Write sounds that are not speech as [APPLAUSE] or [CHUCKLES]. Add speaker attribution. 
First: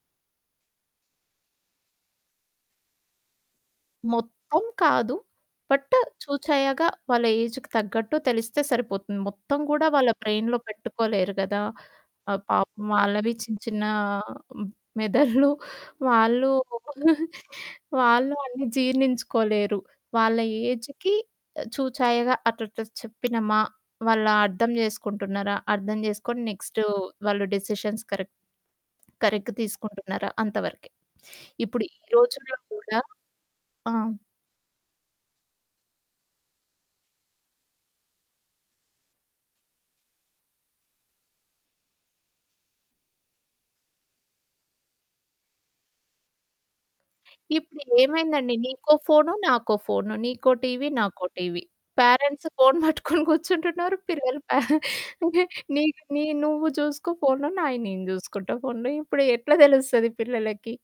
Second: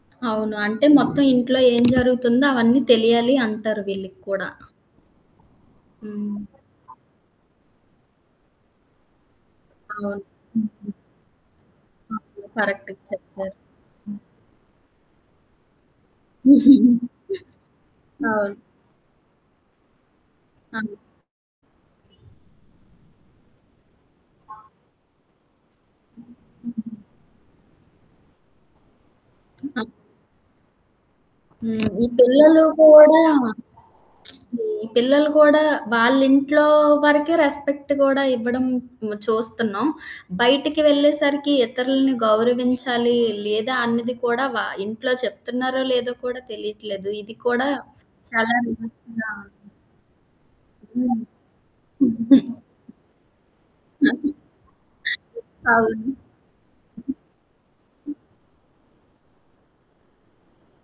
Speaker 1: అవును. అంటే మొత్తం ఇంట్లో ఏం జరుగుతుందో అవన్నీ తెలియాలి అంటారు వీళ్ళకి కూడా.
Speaker 2: మొత్తం కాదు. బట్
Speaker 1: హ్మ్.
Speaker 2: చూచయ్యాక వాళ్ళ ఏజుకి తగ్గట్టు తెలిస్తే సరిపోతుంది. మొత్తం కూడా వాళ్ళ
Speaker 1: అవును.
Speaker 2: బ్రెయిన్‌లో
Speaker 1: హుహు.
Speaker 2: పెట్టుకోలేరు కదా! ఆహ్,
Speaker 1: ఓకే.
Speaker 2: పాపం
Speaker 1: కరెక్ట్‌గా
Speaker 2: వాళ్ళవి
Speaker 1: చెప్పారు.
Speaker 2: చిన్న, చిన్న
Speaker 1: హ్మ్.
Speaker 2: మెదడ్లు [CHUCKLES] వాళ్ళు
Speaker 1: [CHUCKLES]
Speaker 2: [CHUCKLES] వాళ్ళు
Speaker 1: అవును.
Speaker 2: అన్నీ జీర్ణించుకోలేరు. వాళ్ళ
Speaker 1: ఆ!
Speaker 2: ఏజికి చూచాయగా అట్లాట్ల చెప్పినమా, వాళ్ళ అర్థం చేసుకుంటున్నారా? అర్థం చేసుకొని నెక్స్టు వాళ్ళు డెసిషన్స్ కరెక్ట్, కరెక్ట్
Speaker 1: ఆ!
Speaker 2: తీసుకుంటున్నారా అంత వరకే. ఇప్పుడు
Speaker 1: హ్మ్.
Speaker 2: ఈ
Speaker 1: ఈ
Speaker 2: రోజుల్లో
Speaker 1: పిల్లలు
Speaker 2: కూడా
Speaker 1: కూడా
Speaker 2: ఆ!
Speaker 1: ఈ పిల్లలు కూడా వాళ్ళింట్లో వరకే రెస్పెక్ట్ కూడా ఇవ్వడం చూస్తున్నాం. బయటికి వెళ్ళేసరికి ఇతరుల్ని గౌరవించాలి, లేదా అన్నది కూడా వ ఇంట్లో చెప్తున్నారో లేదో కూడా తెలీట్లేదు. ఇది కూడా
Speaker 2: ఇప్పుడు ఏమైందండి.
Speaker 1: చాలా
Speaker 2: నీకో ఫోను,
Speaker 1: [UNINTELLIGIBLE]
Speaker 2: నాకో ఫోను. నీకో టీవీ,
Speaker 1: హ్మ్.
Speaker 2: నాకో టీవీ. పేరెంట్సు
Speaker 1: [CHUCKLES]
Speaker 2: ఫోను పట్టుకొని కూర్చుంటున్నారు.
Speaker 1: [CHUCKLES]
Speaker 2: పిల్లలు ప నీకు
Speaker 1: అవును.
Speaker 2: నీ నువ్వు చూసుకో ఫోను, నాయి నేను చూసుకుంట ఫోను. ఇప్పుడు ఎట్లా తెలుస్తది పిల్లలకి?